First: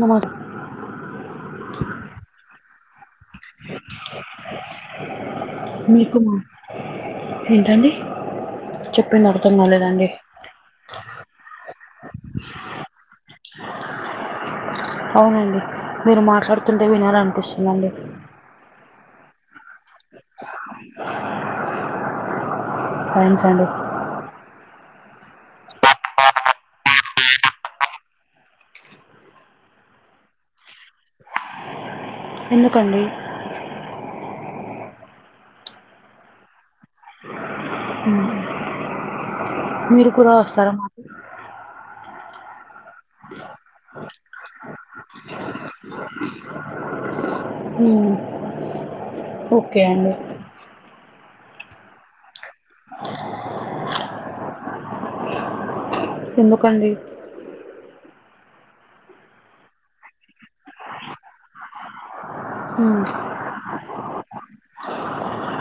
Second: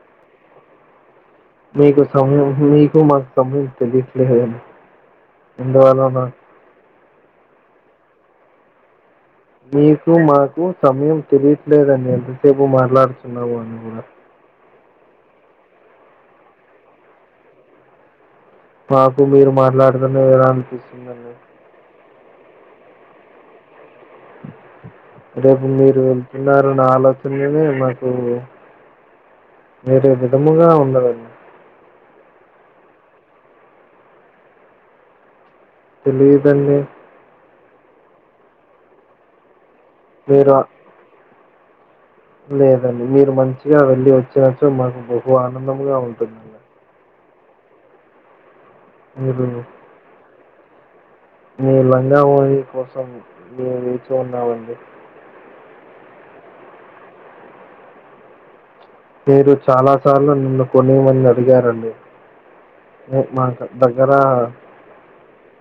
నమక్ మీకు సొమ్య మిక్ మీకు అందువలన ఏంటండి చె మీకు మాకు సమయం తెలియట్లేదని ఎంతసేపు మాట్లాడుతున్నాము అని కూడా అవునండి మీరు మాట్లాడుతుంటే వినాలనిపిస్తుందండి మాకు మీరు మాట్లాడతనే ఎలా అనిపిస్తుందండి థాంక్స్ అండి రేపు మీరు వెళ్తున్నారన్న ఆలోచననే నాకు మీరు విధముగా ఉన్నదండి ఎందుకండి తెలిదండి ఉ మీరు కూడా వస్తార నాతో లేదండి మీరు మంచిగా వెళ్ళి వచ్చినట్లు మాకు బహు ఆనందంగా ఉంటుంది ఉ మీరు ఓకే అండి మీ లంగా ఓని కోసం మేము వేచి ఉన్నామండి ఎందుకండి మీరు చాలా సార్లు నిన్ను కొని మని అడిగారండి మ్, మాక దగ్గర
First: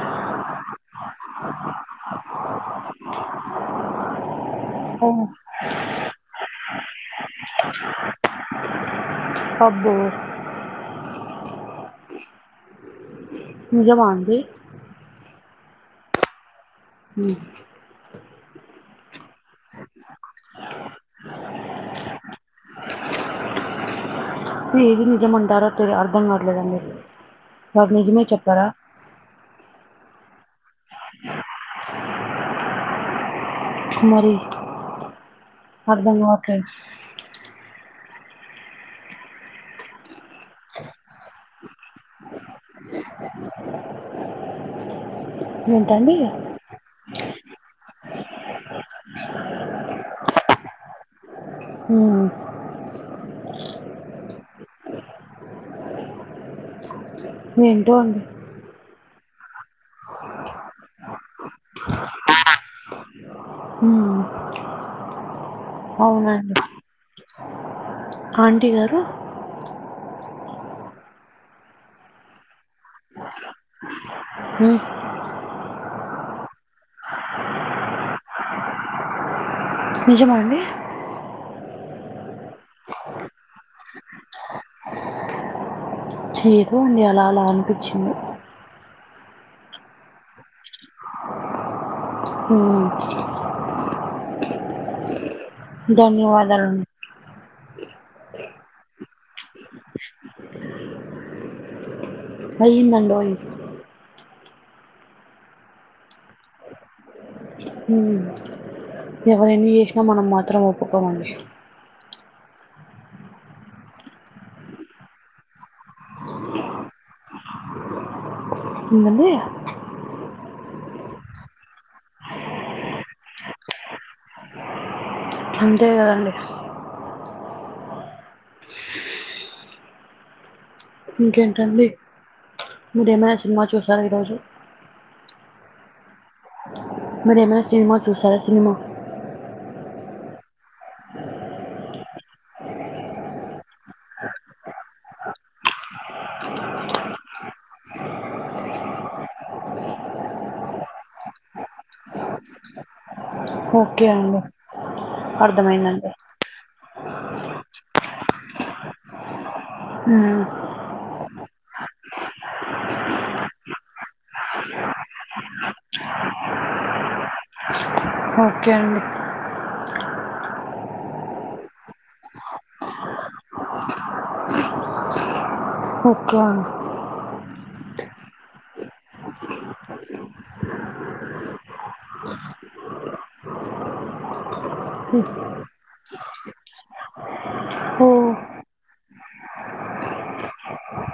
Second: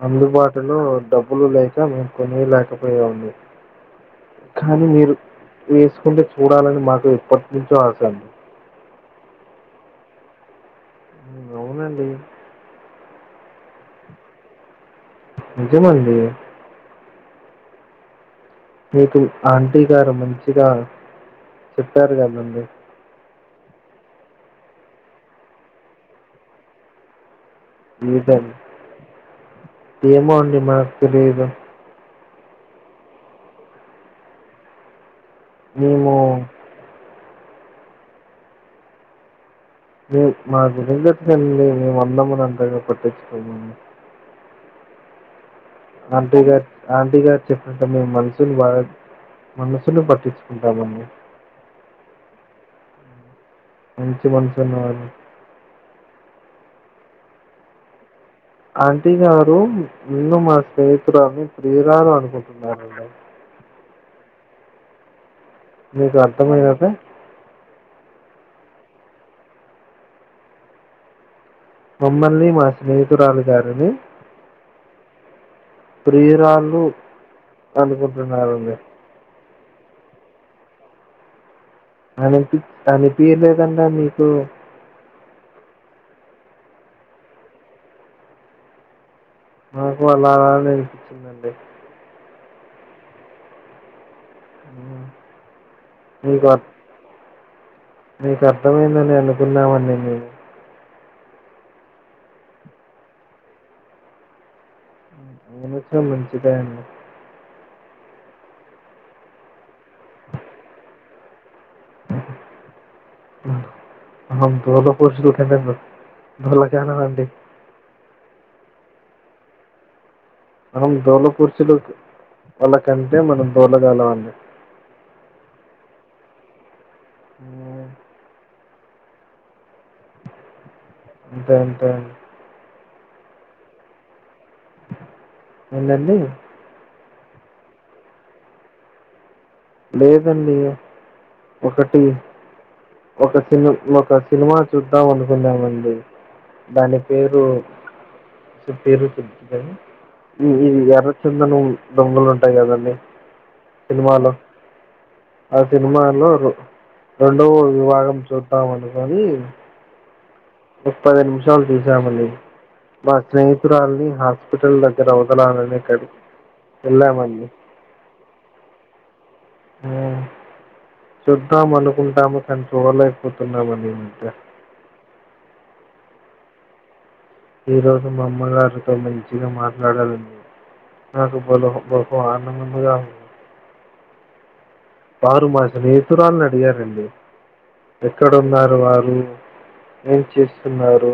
అందుబాటులో డబ్బులు లేక మేము కొనిలేకపోయా మండి ఆ కానీ మీరు వేసుకుంటే చూడాలని మాకు ఎప్పటినుంచో ఆశ అండి అబ్బో అవునండి నిజమాండి నిజమండి ఉ మీకు ఆంటీ గారు మంచిగా చెప్పారు కదండి ఏది నిజంమంటారో తె అర్ధం కావట్లేదండి నాకు నిజమే ఏదని చెప్పరా ఏమో అండి మాకు తెలిదు మరి మేము అర్థంగావట్లేదు ఉమ్ మా దరిగట్నీ మేము అన్నదములం అంతగా పట్టించుకోము ఏంటండి అంటె ఇగ టిగా చెప్పిన మేము మనసు మనసును పట్టించుకుంటామని ఊ మంచి మనసున్న వాల్ ఏంటో అండి ఆంటీ గారు నిన్ను మా స్నేహితురాని ప్రియురాలు అనుకుంటున్నారండి ఉ మీకు అర్థం అయ్యాక ఆంటీ గారు మమ్మల్ని మా స్నేహితురాలీ గారిని మ్ ప్రియురాళ్ళు అనుకుంటున్నరు నిజమ అండి అనిపి అనిపియలేదండ మీకు ఎదో అండి అలా అలా అనిపించింది నాకు అలాగ అని పించిందండి అ అ ధన్యవాదాలం నీకు అర్థమైందని అనుకున్నామండి నేను అయ్యందండోయి అనిపించ్చిన మంచిదే అండి మ్ ఎవరేన్ని చేసినా మనం మాత్రం ఒప్పుకోమండి అ [unintelligible] అండి ఎందండి మనం దోల కుర్చులు వాళ్ళ కంటే మనం దోలగాలమండి అంతే కదండి మ్ అంతే అంతే అండి మీరు ఏమైనా సినిమా చూసార ఈరోజు ఎందండి మరి ఏమైనా సినిమా చూసారా సినిమా లేదండి ఒకటి ఒక సిని ఒక సినిమా చూద్దాం అనుకున్నామండి దాని పేరు పేరు గుర్తు లేదు ఇది ఎర్ర చెందనం దొంగలు ఉంటాయి కదండి ఓకే అండి అ సినిమా అర్థమైందండి. లో రెండో విభాగం చూద్దాం అనుకోని మ్ ముప్పది నిమిషాలు తీసామండి మా స్నేహితురాల్ని హాస్పిటల్ దగ్గర అవదలాలనే కద్ ఎళ్ళమండి ఓకే అండి మ్ చూద్దాం అనుకుంటాము కని చూడలేకపోతున్నామండి ఇంకా ఓకే అండి ఈ రోజు మామ్మగారితో మంచిగా మాట్లాడాలండి నాకు బలో బహు ఆనందంగా ఉంది హ్మ్. వారు మా స్నేహతురాలీని అడిగారండి ఓహ్! ఎక్కడున్నారు వారు ఏం చేస్తున్నారు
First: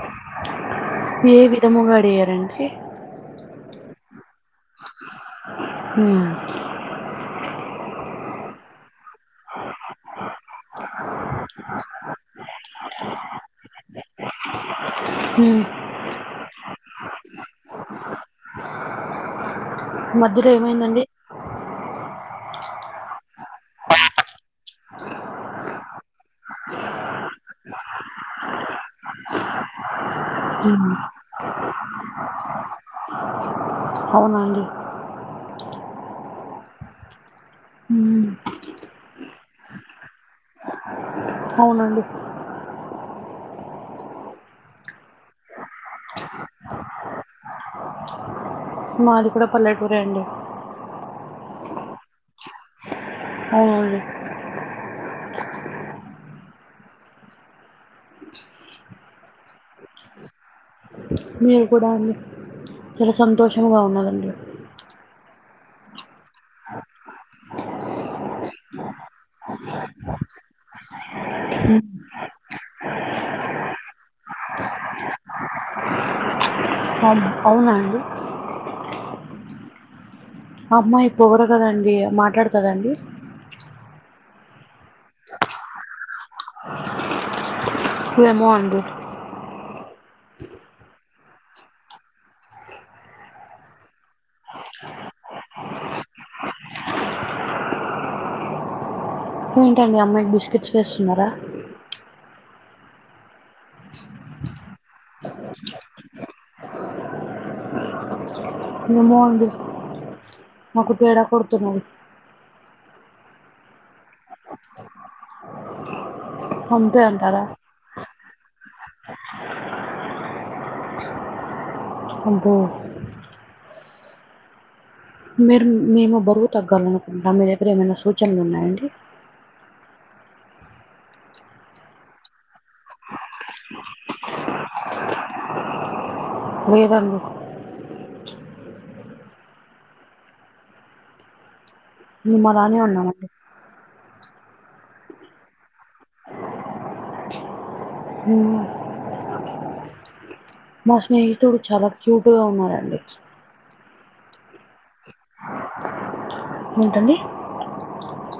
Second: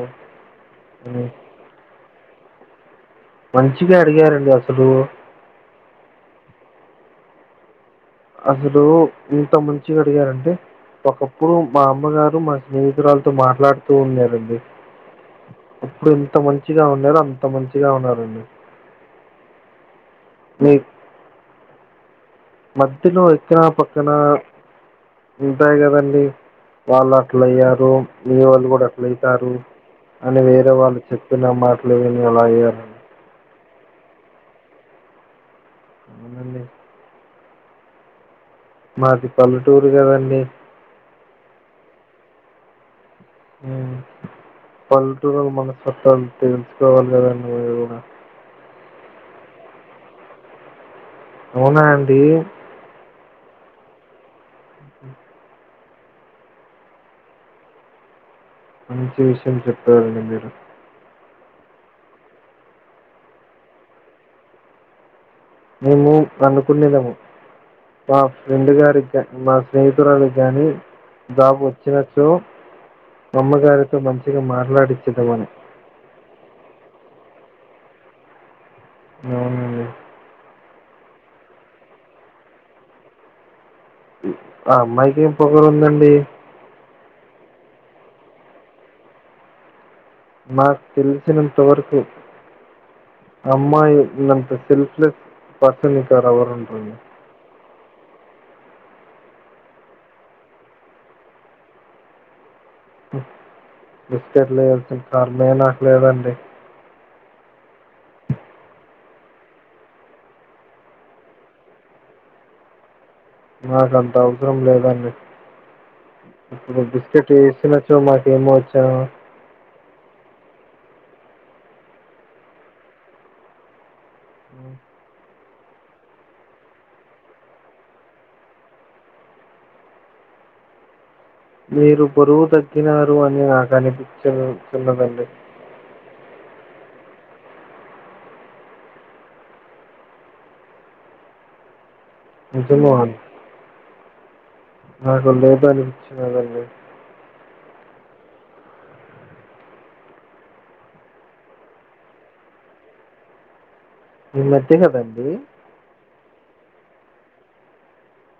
అని ఏ విధముగా అడిగారండి మంచిగా అడిగారండి అసలు ఉమ్ అసలు ఇంత మంచి అడిగారంటడి ఒకప్పుడు మా అమ్మగారు మా స్నేహితురాలతో మాట్లాడుతూ ఉండేదండి హ్మ్. ఇప్పుడు ఎంత మంచిగా ఉన్నారో అంత మంచిగా ఉన్నారండి మధ్యలో మీ ఏమైందండి మధ్యలో వచ్చినా పక్కన ఉంటాయి కదండి వాళ్ళు అట్ల అయ్యారు మీ వాళ్ళు కూడా అట్ల అయితారు అని వేరే హ్మ్. వాళ్ళు చెప్పిన మాటలు విని అలా అయ్యారు అవునాండి అవునండి హ్మ్. మాది పల్లెటూరు కదండీ అవునండి. ఉమ్ పల్లెటూరు వల మనస్తత్వాలు తెల్చుకోవాలి కదండి మీరు గూన మాది గూన పల్లెటూరే అండి అవునా అండి అవునండి మంచి విషయం చెప్తారండి మీరు మీరు కూడా అండి చాలా సంతోషముంగా ఉన్నదండి మేము అన్నుకునేలేము మా ఫ్రెండ్ గారికి మా స్నేహితురాలకి కానీ జాబ్ వచ్చిన చో అమ్మ గారితో మంచిషగా మాట్లాడిచ్చతమని అవు అవున అండి అవునండి ఆహ్ అమ్మాయి పొగరు కదండి మాట్లాడుతా అండి ఆహ్ అమ్మాయికి ఏం పొగరు ఉందండి ఏమో అండి మాకు తెలిసినంతవరకు అమ్మాయి ఉన్నంత సెల్ఫ్లెస్ పర్సన్ ఎక్కడ ఎవర్ వుండరండి ఏంటండి అమ్మాయికి బిస్కెట్స్ వేస్తున్నారా బిస్కెట్లు వెల్సిన కార్మే నాకు లేదండి ఏమో అండి మాకు తేడా కొడుతున్నా నాకు అంత అవసరం లేదండి ఇప్పుడు అంతే బిస్కెట్ అంటారా? వేసినచ్చో మాకు ఫేమోచ అబో ఆహ్ మీరు మేము బరువు తగ్గాలనుకుంటం మీ దగ్గర ఏమైనా సూచనలు ఉన్నాయండి మీరు బరువు తగ్గినారు అని నాకు అనిపించ చిన్నదండి మీద ఏం అలానే నిజమో అని ఉన్నామండి నాకు లేదు అనిపిచ్చినదీ ఉమ్ మా స్నేహితుడు చాలా క్యూట్ గా ఉన్నారండి ఈ మధ్యకదండి ఏంటండీ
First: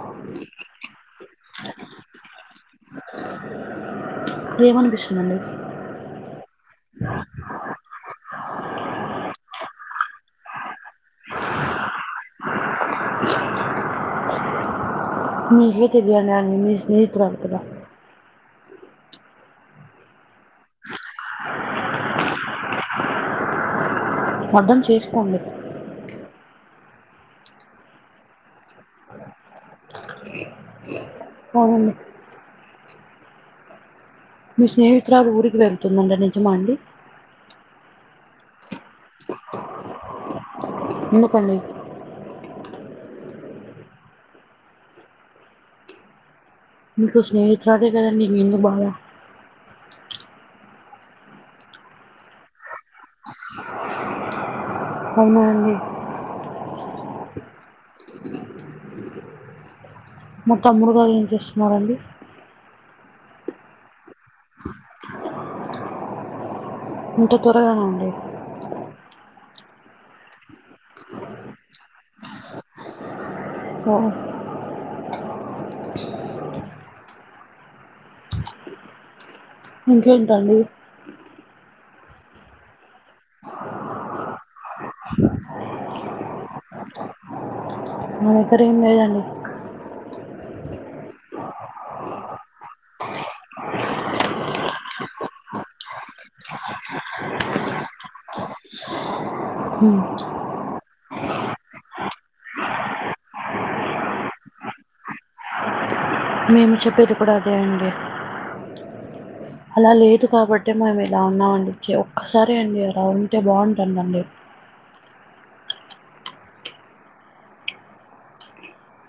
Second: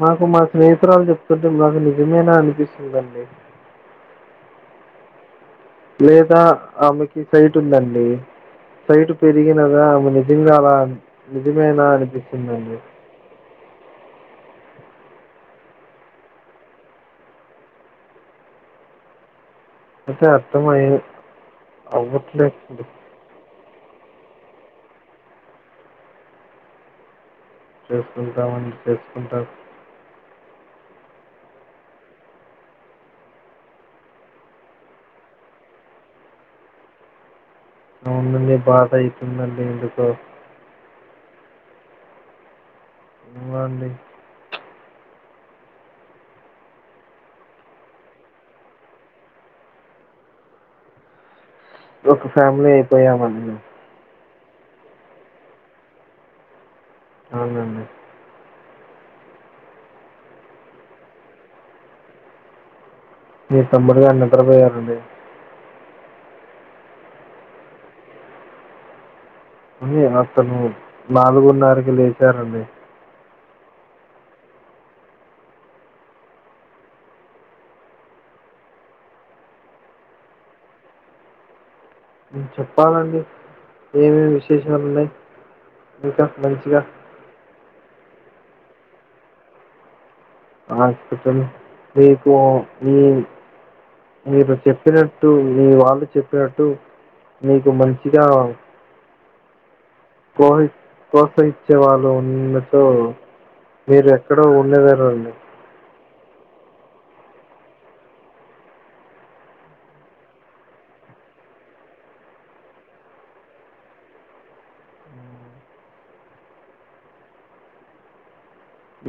మాకు మా స్నేహితురాలు చెప్తుంటే మాకు నిజమేనా అనిపిస్తుందండి ఏమనిపిస్తుందండి లేదా ఆమెకి సైట్ ఉందండి సైటు పెరిగినదా ఆమె నిజంగా అలా నిజమేనా అనిపిస్తుందండి మీకే తెలియాలండి మీ స్నేహితురాలు కదా అదే అర్ధమై అవట్లేదాండి అర్ధం చేసుకోండి చేసుకుంటామండి చేసుకుంటాం అవును మీ స్నేహితురాలు ఊరికి వెళ్తుందండి నిజమా అండి అవునుండి బాధతుందాండి ఎందుకో ఎందుకండీ ఎమో అండి మీకు స్నేహితురాలే కాదండి ఎందుకుబాధ ఒక ఫ్యామిలీ అయిపోయామండి మేం అవునా అండి అవునండి మా తమ్ముడు గారు ఏం చేస్తున్నారండి మీ తమ్ముడు గారు నిద్ర పోయారండి ఇంత త్వరగానండి అ అతను నాలుగున్నరకి లేచారండి ఓ ఇంకేంటండి చెప్పాలండి ఏమేం విశేషాలు ఉన్నాయి ఇంకా మంచిగా ఏం కర్రీ వండేరండి హాస్పిటల్ రేపు నీ మీరు చెప్పినట్టు మీ వాళ్ళు చెప్పినట్టు మీకు మంచిగా హ ప్రోత్సహిచే వాళ్ళు ఉన్నచో మీరు ఎక్కడో ఉండేదారుండి మేము చెప్పేది కూడా అదే అండి అలా లేదు కాబట్టి మేము ఇలా ఉన్నామండిచ్చి ఒక్కసారిే అండి అలా ఉంటే బాగుంటుందండి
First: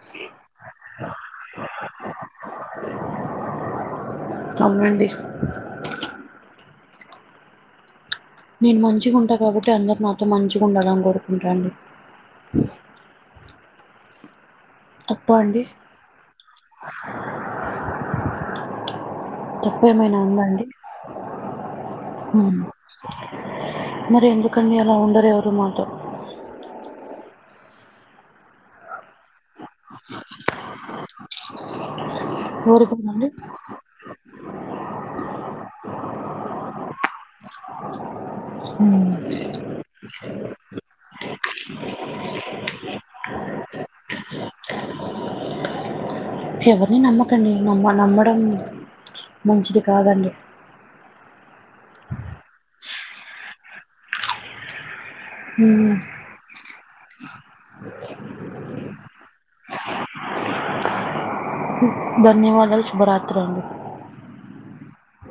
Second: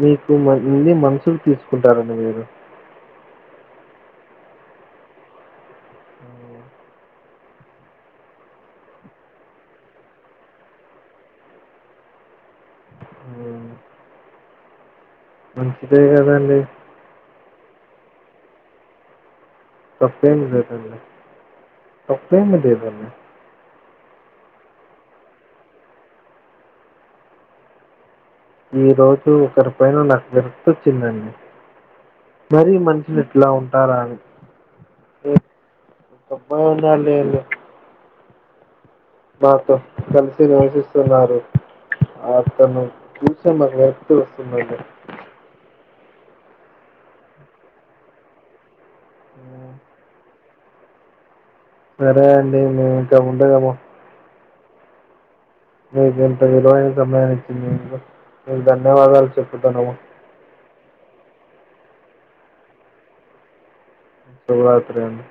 మీకు ఇన్ని మనుసుులు తీసుకుంటారండి మీరు అవునండి నేను మంచిగా ఉంటా కాబట్టి అందరు నాతో మంచిగా ఉండాలని కోరుకుంటా అండి మ్మ్. తప్పా అండి? మంచిదే కదాండి తప్పేమైనా తప్పేం ఉందండి లేదండి హ తప్పేమి లేదండి మరి ఎందుకు కానీ ఆలా ఉండరు ఎవరు నాతో ఈ రోజు ఒకరి పైన నాకు విరక్తొచ్చిందండి మరి మషులు ఊరుకోనండి? ఇట్లా ఉంటారా అని హ్మ్ ఎవడో ఉన్నాడలెండి హ్మ్. నాతో కలిసి నివసిస్తున్నారు ఆ అతను చూస్టే [unintelligible] ఎవరిని నమ్మకండి వమ్మ నమ్మడం మ్మ్. మంచిది కాదండి సరే అండి ని ఇంకా ఉండలేము హ్మ్. మాకు ఇంత విలువైన సమయమీచ్చినందుకు మీకు ధన్యవాదాలు చెప్పుతున్నాము ధన్యవాదాలు శుభరాత్రి అండి శుభరాత్రి అండి